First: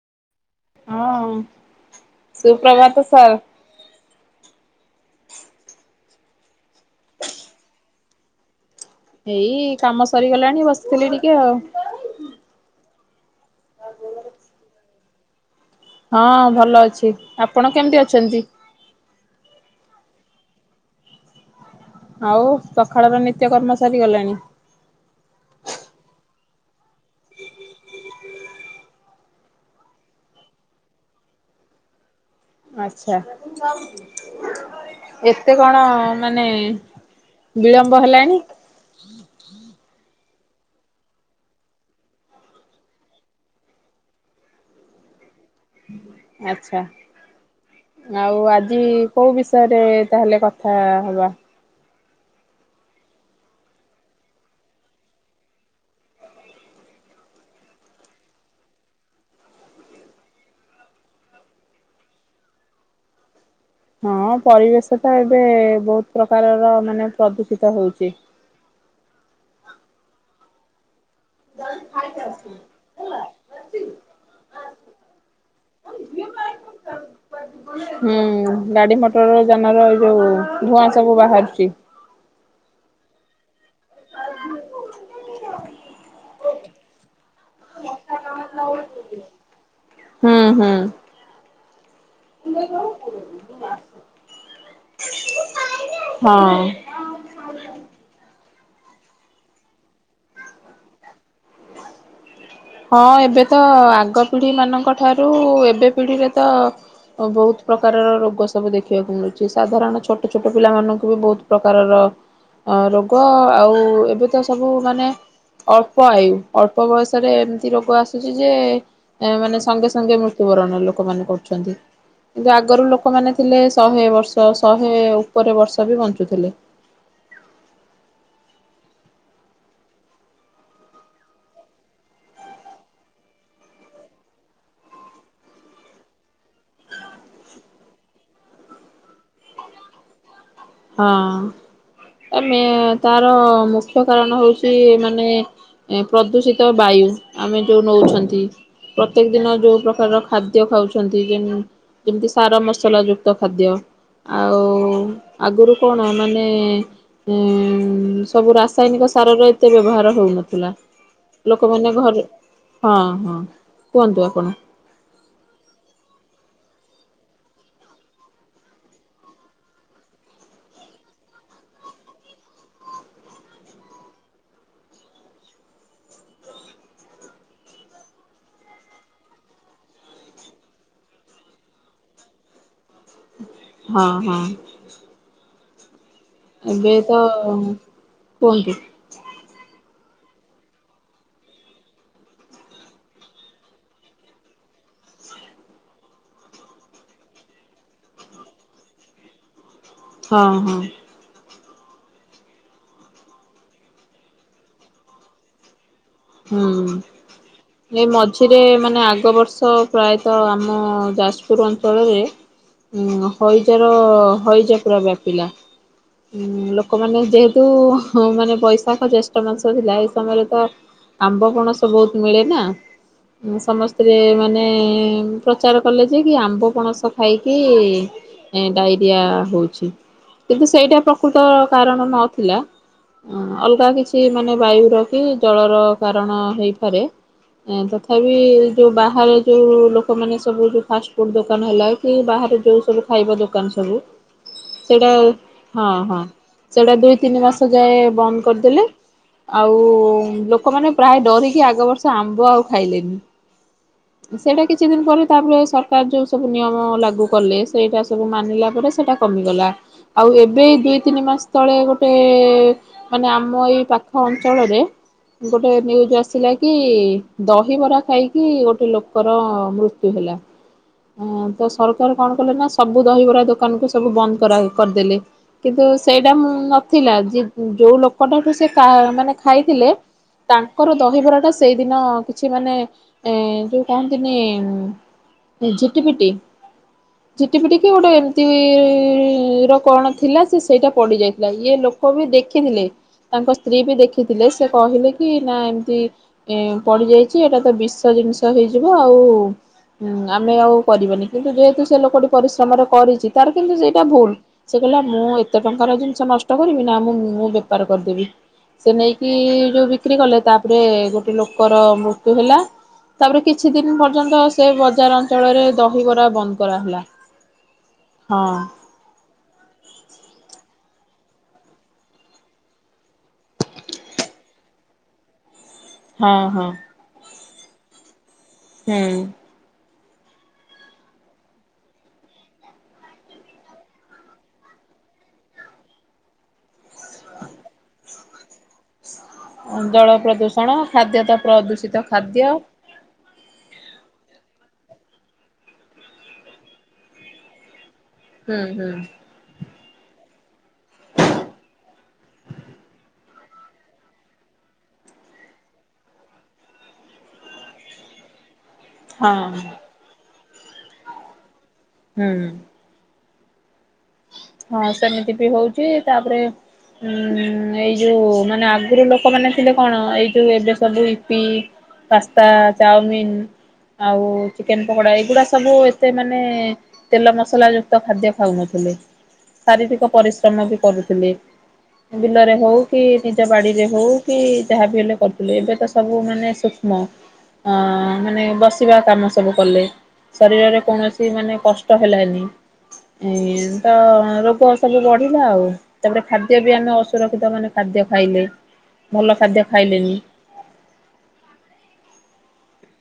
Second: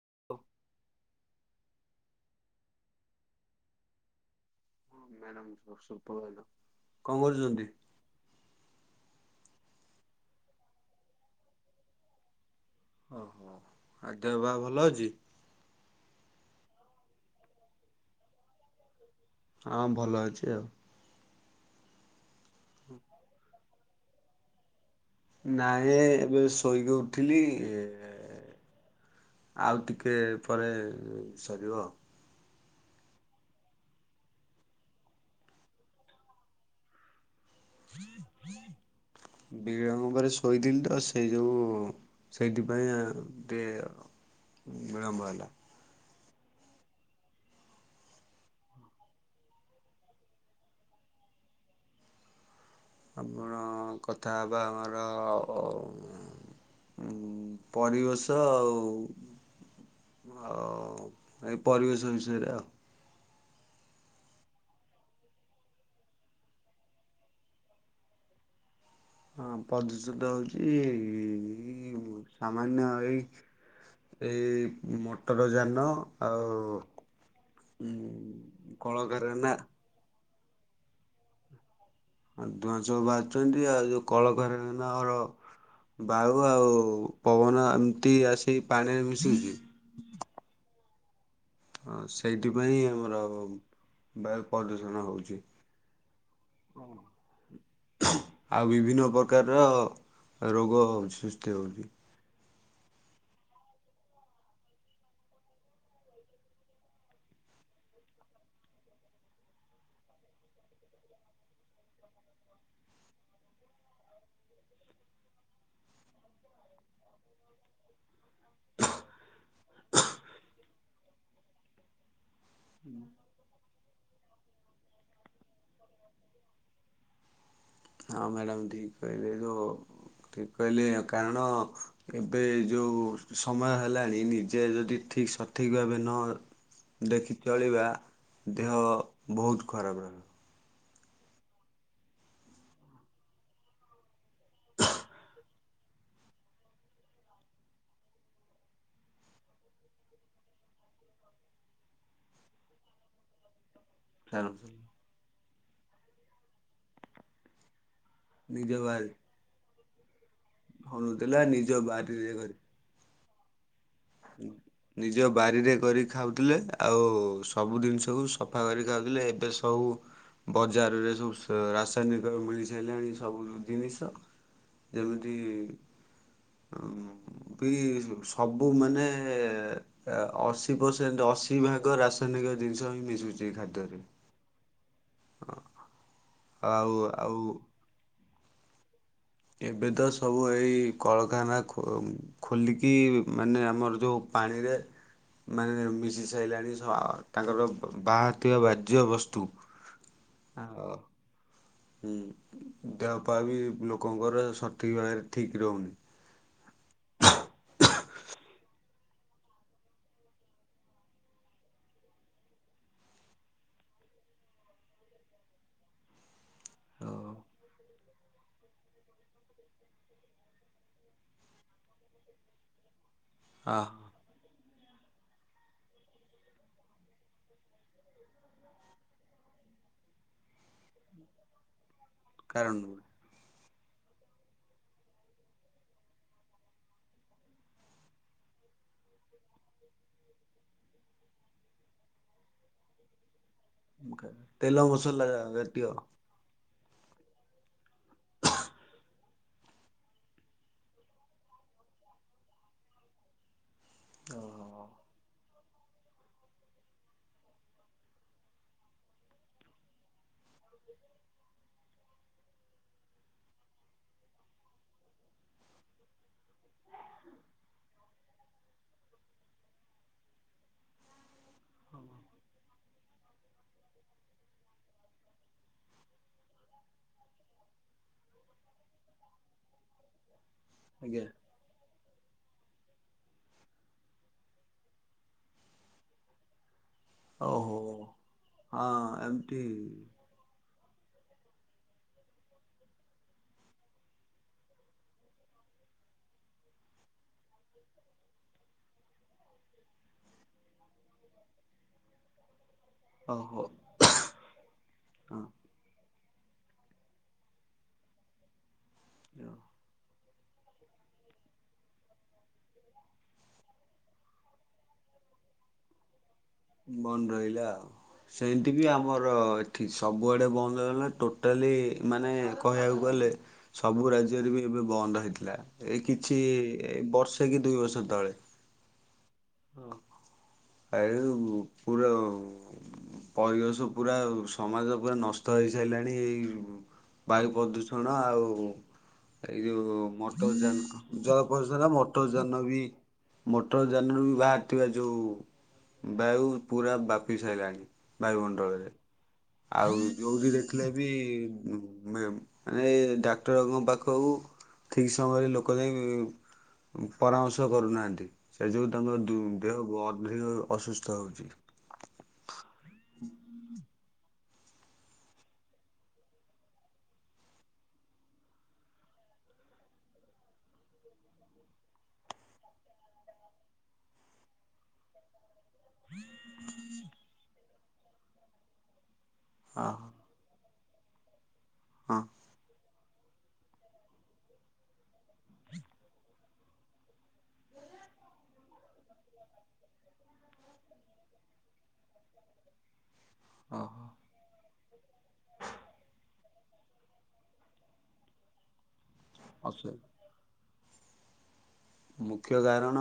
[inaudible] ହ ଉ ସୁପ୍ରଭାତ ସାର୍। ହଁ- ମ୍ୟାଡାମ୍ [unintelligible] କଣ କରୁଚନ୍ତି? ଏଇ କାମ ସରିଗଲାଣି ବସିଥିଲି ଟିକେ ଆଉ। ଓହୋ ଆ-ଦେହ ପା ଭଲ ଅଛି? ହଁ ଭଲ ଅଛି। ଆପଣ କେମିତି ଅଛନ୍ତି? ହଁ ଭଲ ଅଛି ଆଉ। ଆଉ ସଖାଳର ନିତ୍ୟ କର୍ମ ସରିଗଲାଣି? ନାଇଁ ଏବେ ଶୋଇକି ଉଠିଲି ଏ ଆଉ ଟିକଏ ପରେ ସରିବ। ଆଛା ଏତେ କଣ ମାନେ ବିଳମ୍ବ ହେଲାଣି। ବିଳମ୍ବ ବଲେ ଶୋଇଥିଲି ତ ସେଇ ଯୋଗୁ ସେଇଥିପାଇଁ ଆଁ- ଟିକେ ବିଳମ୍ବ ହେଲା। ଆଚ୍ଛା। ଆଉ ଆଜି କଉ ବିଷୟରେ ତାହେଲେ କଥା ହବା? ଆପଣ କଥା ହବା ଆମର ପରିବେଶ ଆଉ ଆଉ ଏଇ ପରିବେଶ ବିଷୟରେ ଆଉ। ହଁ ପରିବେଶ ଟା ଏବେ ବହୁତ୍ ପ୍ରକାରର ମାନେ ପ୍ରଦୂଷିତ ହଉଚି। ହଁ ପ୍ରଦୂଷିତ ହଉଚି ସାମାନ୍ୟ ଏଇ ଏଇ ମଟର ଯାନ ଆଉ ଉଁ-କଳକାରନା ଏରା ଯଉ ଧୂଆଁ ସବୁ ବାହାରୁଚି। ଆ- ଧୁଆଁ ସବୁ ବାହାରୁଚନ୍ତି ଆଉ ଯଉ କଳକାରଖାନା ରେ ଆମର ବାଉ ଆଉ ପବନ ଏମିତି ଆସି ପାଣିରେ ମିଶିକି ହୁଁ -ହୁଁ। ହଁ- ସେଇଥିପାଇଁ ଆମର ବାୟୁ ପ୍ରଦୂଷଣ ହଉଚି। ହଁ। ଆଉ ବିଭିନ୍ନ ପ୍ରକାରର ରୋଗ ସୃଷ୍ଟି ହଉଚି। ହଁ ଏବେ ତ ଆଗ ପିଢି ମାନଙ୍କ ଠାରୁ ଏବେ ପିଢିରେ ତ ବହୁତ୍ ପ୍ରକାରର ରୋଗ ସବୁ ଦେଖିବାକୁ ମିଳୁଚି ସାଧାରଣ ଛୋଟ ଛୋଟ ପିଲାମାନଙ୍କୁ ବି ବହୁତ୍ ପ୍ରକାରର ରୋଗ ଆଉ ଏବେ ତ ସବୁ ମାନେ ଅଳ୍ପ ଆୟୁ ଅଳ୍ପ ବୟସରେ ଏମିତି ରୋଗ ଆସୁଚି ଯେ ଏ ମାନେ ସଙ୍ଗେ ସଙ୍ଗେ ମୃତ୍ୟୁବରଣ ଲୋକମାନେେ କରୁଛନ୍ତି। କିନ୍ତୁ ଆଗରୁ ଲୋକମାନେ ଥିଲେ ଶହେ ବର୍ଷ ଶହେ ଉପରେ ବର୍ଷ ବି ବଞ୍ଚୁଥିଲେ। ହଁ ମ୍ୟାଡ଼ାମ୍ ଠିକ୍ କହିଲେରେ। ଠିକ କହିଲେ କାରଣ ଏବେ ଯୋଉ ସମୟ ହେଲାଣି ନିଜେ ଯଦି ଠିକ ସ ଠିକ୍ ଭାବେ ନ ଦେଖି ଚଳିବା ଦେହ ବହୁତ ଖରାପ ରହିବ। ହଁ ଆମେ ତାର ମୁଖ୍ୟ କାରଣ ହଉଛି ମାନେ ଏ ପ୍ରଦୂଷିତ ବାୟୁ ଆମେ ଯୋଉ ନଉଛନ୍ତି। ପ୍ରତ୍ୟେକ ଦିନ ଯୋଉ ପ୍ରକାରର ଖାଦ୍ୟ ଖାଉଛନ୍ତି ଯେମି ଯେମିତି ସାର ମସଲା ଯୁକ୍ତ ଖାଦ୍ୟ। ଆଉ ଛାଡନ୍ତୁ। ଆଗରୁ କଣ ମାନେ ସବୁ ନିଜ ବାରି ରାସାୟନିକ ସାରରେ ଏତେ ବ୍ୟବହାର ହଉନଥିଲା ହଣୁଥିଲା ନିଜ ଲୋକମାନେ ଘରେ ବାରିରେ କରି ହଁ ହଁ କୁହନ୍ତୁ ଆପଣ? ନିଜ ବାରିରେ କରି ଖାଉଥିଲେ ଆଉ ସବୁ ଜିନିଷକୁ ସଫା କରି ଖାଉଥିଲେ ଏବେ ସବୁ ବଜାରରେ ସବୁ ରାସାୟନିକ ମିଳି ସାରିଲାଣି ସବୁ ଜିନିଷ। ଯେମିତି ବି ସବୁ ଉ ମାନେ ଅଶୀ ପରସେଣ୍ଟ ଅଶି ଭାଗ ରାସାୟନିକ ଜିନିଷ ହିଁ ମିଶୁଛି। ହଁ ହଁ। ହଁ ଏବେ ଆଉ ତ ଆଉ। କୁହନ୍ତୁ? ଏବେ ତ ସବୁ ଏଇ କଳଖାନା ଖୋ ଖୋଲିକି ମାନେ ଆମର ଯୋଉ ପାଣିରେ ମାନେ ମିଶି ସାରିଲାଣି ତାଙ୍କର ବାହାରୁଥିବା ବାଜ୍ୟ ବସ୍ତୁ। [inaudible] ହଁ ହଁ। ଆଉ ହୁଁ ଦେହପା ବି ଲୋକଙ୍କର ସଠିକ୍ ଭାବରେ ଠିକ୍ ରହୁନି। ହୁଁ। ଏ ମଝିରେ ମାନେ ଆଗବର୍ଷ ପ୍ରାୟତଃ ଆମ ଯାଜପୁର ଅଞ୍ଚଳରେ ଉଁ ହଇଜ ର ହଇଜା ପୁରା ବ୍ୟାପିଲା। ଉଁ ଲୋକମାନେ ଯେହେତୁ ମାନେ ବୈଶାଖ ଜ୍ୟେଷ୍ଠ ମାସ ହେଲା ଏଇ ସମୟରେ ତ ଆମ୍ବ ପଣସ ବୋହୁତ ମିଳେ ନା ଆ ସମସ୍ତେ ମାନେ ପ୍ରଚାର କଲେ ଯେ କି ଆମ୍ବ ପଣସ ଖାଇକି ଏ ଡାଇରିଆ ହେଉଛି କିନ୍ତୁ ସେଇଟା ପ୍ରକୃତ କାରଣ ନଥିଲା। କାରଣ ହଁ ଅଲଗା କିଛି ମାନେ ବାୟୁ ର କି ଜଳର କାରଣ ହେଇପାରେ। ତଥାପି ଯୋଉ ବାହାରେ ଯୋଉ ଲୋକମାନେ ସବୁ ଯୋଉ ଫାଷ୍ଟଫୁଡ଼୍ ଦୋକାନ ହେଲା କି ବାହାରେ ଯୋଉ ସବୁ ଖାଇବା ଦୋକାନ ସବୁ ତେଲ ସେଇଟା ମସଲା ଜାତୀୟ। ହଁ ହଁ। ସେଇଟା ଦୁଇ ତିନି ମାସେ ଯାଏ ବନ୍ଦ କରିଥିଲେ ଆଉ ଲୋକ ଲୋକମାନେ ପ୍ରାୟ ଡରିକି ଆଗ ବର୍ଷ ଆମ୍ବ ଆଉ ଖାଇଲେନି। ସେଇଟା ଓହୋ କିଛି ଦିନ ପରେ ତାପରେ ସର ଶରକାର ଯୋଉ ସବୁ ନିୟମ ଲାଗୁ କଲେ ସେଇଟା ସବୁ ମାନିଲା ପରେ ସେଇଟା କମିଗଲା। ଆଉ ଏବେ ଦୁଇ ତିନି ମାସ ତଳେ ଗୋଟେ ମାନେ ଆମ ଏଇ ପାଖ ଅଞ୍ଚଳରେ ଗୋଟେ ନ୍ୟୁଜ୍ ଆସିଲା କି ଦହିବରା ଖାଇକି ଗୋଟେ ଲୋକର ମୃତ୍ୟୁ ହେଲା ତ ସରକାର କଣ କଲେ ନା ସବୁ ଦହିବରା ଦୋକାନକୁ ସବୁ ବନ୍ଦ କରା କରିଦେଲେ। କିନ୍ତୁ ସେଇଟା ନଥିଲା ଯେ ଯୋଉ ଲୋକଟାଠୁ ସେ କା ମାନେ ଖାଇଥିଲେ ତାଙ୍କର ଆଜ୍ଞା। ଦହିବରା ଟା ସେଇଦିନ କିଛି ମାନେ ଏ ଯୋଉ କହନ୍ତିନି ଝିଟି ପିଟି ଝିଟି ପିଟି ଓହୋ କି ଗୋଟେ ଏମିତି ହଁ ଏମିତି ର କଣ ଥିଲା ସେ ସେଇଟା ପଡି ଯାଇଥିଲା ଇଏ ଲୋକ ବି ଦେଖିଥିଲେ ତାଙ୍କ ସ୍ତ୍ରୀ ବି ଦେଖିଥିଲେ ସେ କହିଲେ କି ନା ଏମିତି ଏ ପଡି ଯାଇଚି ଏଇଟା ତ ବିଷ ଜିନିଷ ହେଇଯିବ ଆଉ ହୁଁ ଆମେ ଆଉ କରିବନି କିନ୍ତୁ ଯେହେତୁ ସେ ଲୋକଟି ପରିଶ୍ରମରେ କରିଚି ତାର ଓହୋ କିନ୍ତୁ ସେଇଟା ଭୁଲ ସେ କହିଲା ମୁଁ ହଁ। ଏତେ ଟଙ୍କାର ଜିନିଷ ନଷ୍ଟ କରିବି। ନା ମୁଁ ମୁଁ ବେପାର କରିଦେବି ସେ ନେଇକି ଯୋଉ ବିକ୍ରି କଲେ ତାପରେ ଗୋଟେ ଲୋକର ମୃତ୍ୟୁ ହେଲା। ତାପରେ କିଛି ଦିନି ପର୍ଯ୍ୟନ୍ତ ସେ ବଜାର ଅଞ୍ଚଳରେ ଦହିିବରା ବନ୍ଦ। କରାହେଲା ବନ୍ଦ ରହିଲା ଆଉ ହଁ ସେମିତି ବି ଆମର ଏଠି ସବୁଆଡ଼େ ବନ୍ଦ ହେଇଗଲା। ଟୋଟାଲି ମାନେ କହିବାକୁ ଗଲେ ସବୁ ରାଜ୍ୟରେ ବି ଏବେ ବନ୍ଦ ହେଇଥିଲା। ଏଇ ହଁ କିଛି ହଁ ଏ ବର୍ଷେ କି ଦୁଇ ବର୍ଷ ତଳେ। ହୁଁ। ହଁ [unintelligible] ପୁରା। ପରିବେଶ ପୁରା ସମାଜ ପୁରା ନଷ୍ଟ ହେଇସାରିଲାଣି ଏଇ ବାୟୁ ପ୍ରଦୂଷଣ ଆଉ ଏଇ ହୁଁ ଯୋଉ ଜଳ ମଟର ପ୍ରଦୂଷଣ ଯାନ। ଖାଦ୍ୟ ତ ଜଳ ପରିସ୍କାର ପ୍ରଦୂଷିତ ମଟର ଖାଦ୍ୟ ଯାନ ବି ମଟର ଯାନରୁ ବାହାରିଥିବା ଯୋଉ ବାୟୁ ପୁରା ବାପି ସାଇଲାଣି। ହୁଁ ହୁଁ ବାୟୁମଣ୍ଡଳରେ ଆଉ ଯୋଉଠି ଦେଖିଲେ ବି ମି-ମିଳେ। ମାନେ ଡାକ୍ତରବାବୁଙ୍କ ପାଖକୁ ଠିକ୍ ସମୟରେ ଲୋକ ଯାଇଁ ପରାମର୍ଶ କରୁନାହାଁନ୍ତି ସେ ଯୋଗୁଁ ତାଙ୍କ ଦୁ ହଁ ଦେହ ଗଭୀର ଅସୁସ୍ଥ ହଉଚି। ହୁଁ। ହଁ ସେମିତି ବି ହଉଚି ତା, ପରେ ହୁଁ ଏଇ ଯୋଉ ମାନେ ଆଗୁରୁ ଲୋକମାନେ ଥିଲେ କଣ ଏଇ ଯୋଉ ଏବେ ସବୁ ଇପି ପାସ୍ତା ଚାଉମିନ୍ ଆଉ ଚିକେନ୍ ପକୋଡା ଏଇଗୁଡା ସବୁ ଏତେ ମାନେ ତେଲ ମସଲା ଯୁକ୍ତ ଖାଦ୍ୟ ଖାଉନଥିଲେ। ଶାରୀରିକ ଓହୋ ପରିଶ୍ରମ ବି କରୁଥିଲେ ହଁ ବିଲରେ ହଉ କି ନିଜ ବାଡ଼ିରେ ହୋଉ କି ଯାହାବି ହେଲେ କରୁଥିଲେ ଏବେ ତ ସବୁ ମାନେ ସି ମ ଆ ମାନେ ବସିବା କାମ ସବୁ କଲେ। ଶରୀରରେ କୌଣସି ମାନେ କଷ୍ଟ ହେଲାନି। ଏଇ ତ ଓହୋ ରୋଗ ସବୁ ବଢ଼ିଲା ଆଉ। ତାପରେ ଖାଦ୍ୟ ବି ଆମେ ଅସୁରକ୍ଷିତ ମାନେ ଖାଦ୍ୟ ଖାଇଲେ। ଭଲ ଖାଦ୍ୟ ଅସୁ ଖାଇଲେନି। ମୁଖ୍ୟ କାରଣ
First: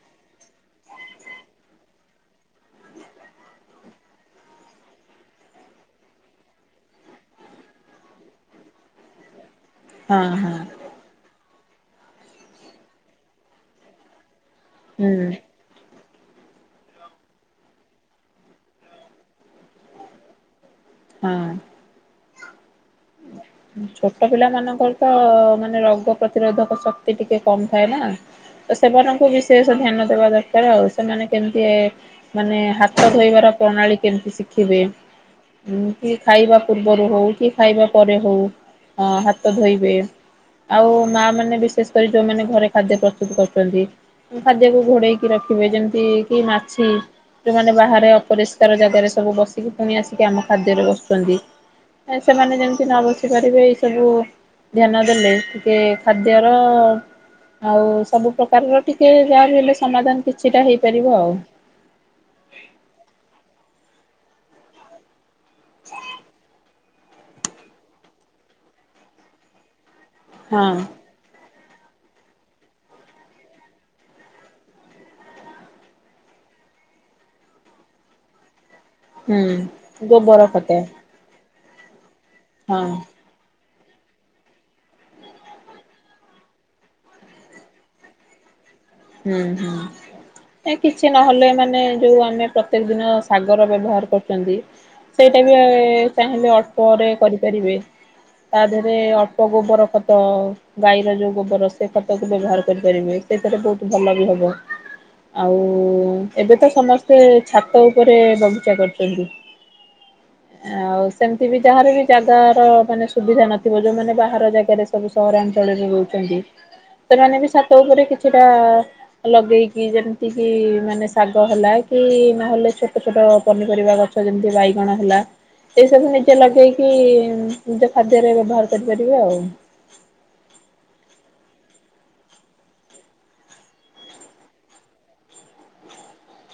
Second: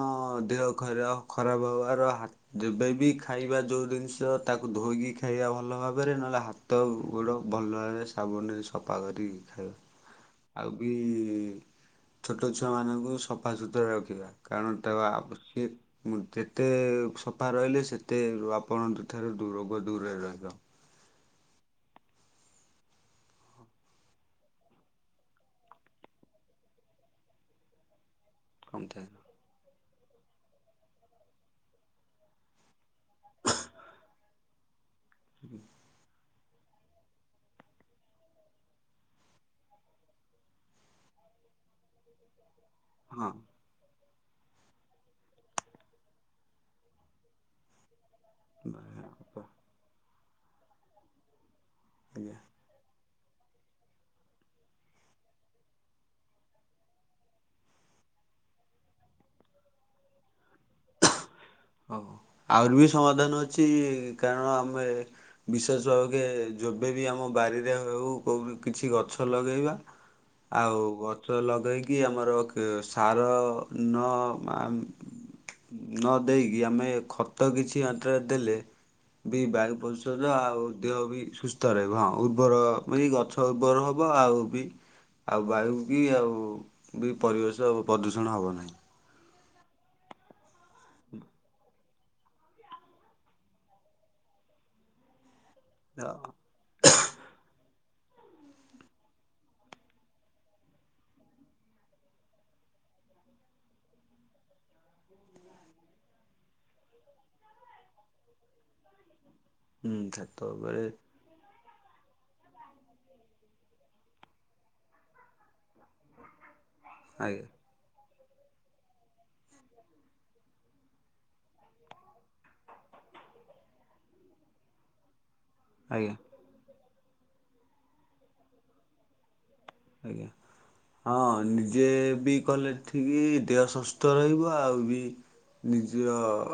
ଦେହ ଖର ଖରାପ ହବାର ହା ଯେବେବି ଖାଇବା ଯୋଉ ଜିନିଷ ତାକୁ ଧୋଇକି ଖାଇବା ଭଲ ଭାବରେ ନହେଲେ ହାତ ତ ଗୁଡ଼ ଭଲ ଭାବେ ସାବୁନିରେ ସଫା କରିକି ଖାଇବ। ହଁ ହଁ। ବି ଛୋଟ ଛୁଆମାନଙ୍କୁ ସଫା ସୁୁତୁରା ରଖିବା। କାଣଣ ତାକୁ ହୁଁ ଆବଶ୍ୟକ୍। ମୁଁ ଯେତେ ସଫା ରହିଲେ ସେତେ ଆପଣଙ୍କ ଠାରୁ ରୋଗ ଦୂରରେ ରହିବ। ହଁ। ହଁ। ଛୋଟ ପିଲା ମାନଙ୍କର ତ ମାନେ ରୋଗ ପ୍ରତିରୋଧକ ଶକ୍ତି ଟିକେ କମ୍ ଥାଏ ନାଁ। ତ କମ୍ ଥାଏ ସେମାନଙ୍କୁ ବିଶେଷ ଧ୍ୟାନ ଦେବା ଦରକାର ଆଉ ସେମାନେ କେମତି ଏ ମାନେ ହାତ ଧୋଇବାର ପ୍ରଣାଳୀ କେମତି ଶିଖିବେ। ଉଁ କି ଖାଇବା ପୂର୍ବରୁ ହୋଉ କି ଖାଇବା ପରେ ହୋଉ ହାତ ଅଁ ଧୋଇବେ। ଆଉ ମା ମାନେ ବିଶେଷ୍ କରି ଯୋଉମାନେ ଘରେ ଖାଦ୍ୟ ହଁ ପ୍ରସ୍ତୁତୁ କରୁଚନ୍ତି। ଖାଦ୍ୟକୁ ଘୋଡେଇକି ରଖିବେ ଯେମତି କି ମାଛି ଯୋଉମାନେ ବାହାରେ ଅ ପରିଷ୍କାର ଜାଗାରେ ସବୁ ଆଜ୍ଞା। ବସିକି ପୁଣି ଆସିକି ଆମ ଖାଦ୍ୟରେ ବସଚନ୍ତି। ସେମାନେ ଯେମିତି ନ ବସି ପାରିବେ ସବୁ ଧ୍ୟାନ ଦେଲେ ଟିକେ ଖାଦ୍ୟର। ଆଉ ସବୁ ପ୍ରକାରର ଟିକେ ଯାହା ବି ହେଲେ ସମାଧାନ୍ କିଛିଟା ହେଇପାରିବ ଆଉ। ଓହୋ ଆହୁରି ବି ସମାଧାନ ଅଛି କାରଣ ଆମେ। ବିଶେଷ ଭାବରେ ଯେବେବି ଆମ ବାରିରେ ହୋଉ କୋଉଠି କିଛି ଗଛ ଲଗେଇବା। ହ ହ। ହଁ ଆଉ ଗଛ ଲଗେଇକି ଆମର ଖି ସାର ନଁ ଆମ୍। ନ ଦେଇକି ଆମେ ଖତ କିଛି ମାତ୍ରାରେ ଦେଲେ। ବି ବାୟୁ ହୁଁ ପ୍ରଦୂଷଣ ଗୋବର ଆଉ ଖତ ଦେହ ବି ସୁସ୍ଥ ରହିବ ହଁ ଉର୍ବର ହଁ ବି ଗଛ। ହ ଉର୍ବର ହବ ଆଉ ବି। ଆଉ ବାୟୁ କି ଆଉ ବି ପରିବେଶ ପ୍ରଦ୍ୟୁଷଣ ହବ ନାହିଁ। ହୁଁ ହୁଁ ଏ କିଛି ନହେଲେ ମାନେ ଯୋଉ ଆମେ ପ ପ୍ରତ୍ୟେକ ଦିନ ଶାଗର ବ୍ୟବହାର କରୁଚନ୍ତି ସେଇଟା ବି ଏଇ ଚାହିଁବେ ଅ ଳ୍ପ ପରେ କରିପାରିବେ ତା ଦେହରେ ଅଳ୍ପ ଗୋବର ଖତ। ଗାଈର ଯୋଉ ଗୋବର ସେ ଖତକୁ ବ୍ୟବହାର କରିପାରିବେ ସେଥିରେ ବହୁତ୍ ଭଲ ବି ହବ। ଆଉ ଏବେ ତ ସମସ୍ତେ ଛାତ ଉପରେ ବଗିଚା କରୁଚନ୍ତି। ହୁଁ ଛାତ ଉପରେ। ସେମିତି ବି ଯାହାର ବି ଜାଗାର ମାନେ ସୁବିଧା ନଥିବ ଯୋଉମାନେ ବାହାର ଜାଗାରେ ସବୁ ସହରାଞ୍ଚଳରେ ରହୁଚନ୍ତି। [unintelligible] ସେମାନେ ବି ଛାତ ଉପରେ କିଛିଟା। ଲଗେଇକି ଯେମତି କି ମାନେ ଶାଗ ହେଲା କି ନହଲେ ଛୋଟ ଛୋଟ ପନିପରିବା ଗ ଛ ଯେମତି ବାଇଗଣ ହେଲା। ଏ ସବୁ ଆଜ୍ଞା। ନିଜେ ଲଗେଇକି ନିଜ ଖାଦ୍ୟରେ ବ୍ୟବହାର କରିପାରିବେ ଆଉ। ଆଜ୍ଞା। ହଁ ନିଜେ ବି କଲେ ଠିକି ଦେହ ସୁସ୍ଥ ରହିବ ଆଉ ବି। ନିଜ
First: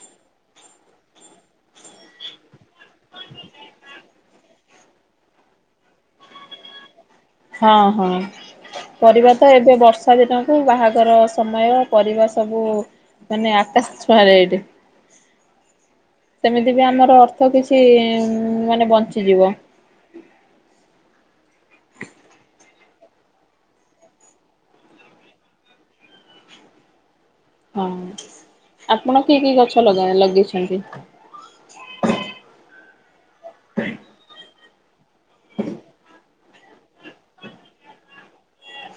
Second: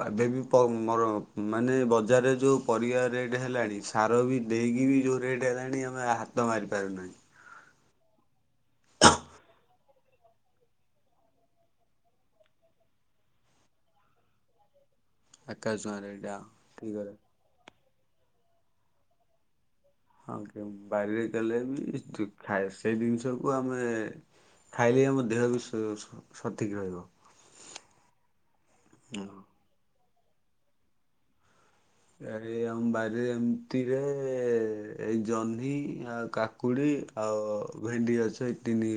ଏବେ ବି ପ ମ ମାନେ ବଜାରରେ ଯୋଉ ପରିବା ରେଟ୍ ହେଲାଣି। ସାର ବି ଦେଇକି ବି ଯୋଉ ରେଟ୍ ହେଲାଣି ଆମେ ହାତ ମାରିପାରୁନାହିଁ। ହଁ ହଁ ପରିବା ତ ଏବେ ବର୍ଷ ର୍ଷା ଦିନକୁ ବାହାଘର ସମୟ ପରିବା ସବୁ। ମାନେ ଆକାଶ୍ ଛୁଆଁ ରେଟେ। ଆକାଶ ଛୁଆଁ ରେଟ୍ ଆଉ। ସେମିତି ବି ଠିକ୍ କଥା ଆମର ଅର୍ଥ କିଛି ମାନେ ବଞ୍ଚିଯିବ। ହଁ କେ ବାରିରେ ଦେଲେ ବି ଯୁ ଖାଏ ସେ ଜିନିଷକୁ ଆମେ। ଖାଇଲେ ଆମ ଦେହ ବି ସ ସ ସଠିକ୍ ରହିବ। ହଁ ଆପଣ କି କି ଗଛ ଲଗା ଲଗେଇଛନ୍ତି? ଏ ଆରେ ବାରିରେ ଏମତିରେ ଏଇ ଜହ୍ନି ଆଉ କା କୁଡ଼ି ଆଉ ଭେଣ୍ଡି ଗଛ ଏଇ ତିନି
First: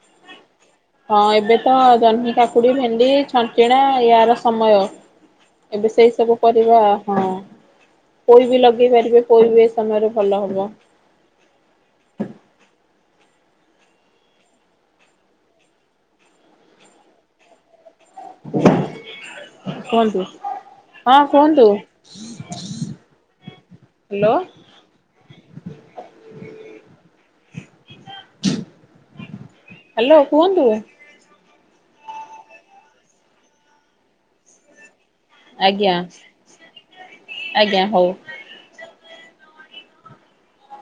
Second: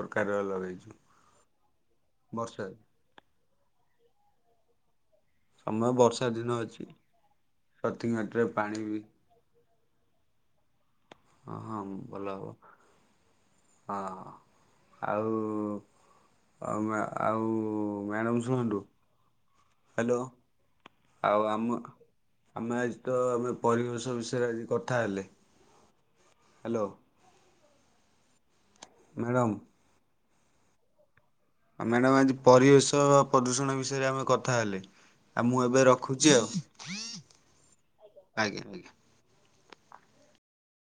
ପ୍ରକାରର ଲଗେଇଛୁ। ହଁ ଏବେ ତ ଜହ୍ନି ବର୍ଷା କାକୁଡ଼ି ଭେଣ୍ଡି ଛଣ୍ଟିଣା ଏହାର ସମୟ। ସମୟ ଏବେ ସେଇ ବର୍ଷା ସବୁ ଦିନ ପରିବା ଅଛି ହଁ ପ୍ରତି ମାଟିରେ ପୋଇ ବି ପାଣି ଲଗେଇ ପାରିବେ। ପୋଇ ବି ଏ ସମୟରେ ଭଲ ହେବ। ହଁ ହଁ ଭଲ ହବ ହଁ ଆଉ ଆଉ ମା ଆଉ ମ୍ୟାଡ଼ମ୍ ଶୁଣନ୍ତୁ। ହ୍ୟାଲୋ କୁହନ୍ତୁ। ହଁ ଆଉ କୁହନ୍ତୁ ଆମ ଆମେ ଆଜି ତ ଆମେ ପରିବେଶ ହ୍ୟାଲୋ ବିଷୟରେ ଆଜି କଥା ହେଲେ। ହ୍ୟାଲୋ। ମ୍ୟାଡ଼ାମ। ହ୍ୟାଲୋ କୁହନ୍ତୁ। ଆମେ ମ୍ୟାଡାମ ଆଜି ପରିବେଶ ପ୍ରଦୂଷଣ ବିଷୟରେ ଆମେ କଥା ହେଲେ। ଆ ମୁଁ ଏବେ ଆଜ୍ଞା ରଖୁଛି ଆଉ ଆଜ୍ଞା ଆଜ୍ଞା।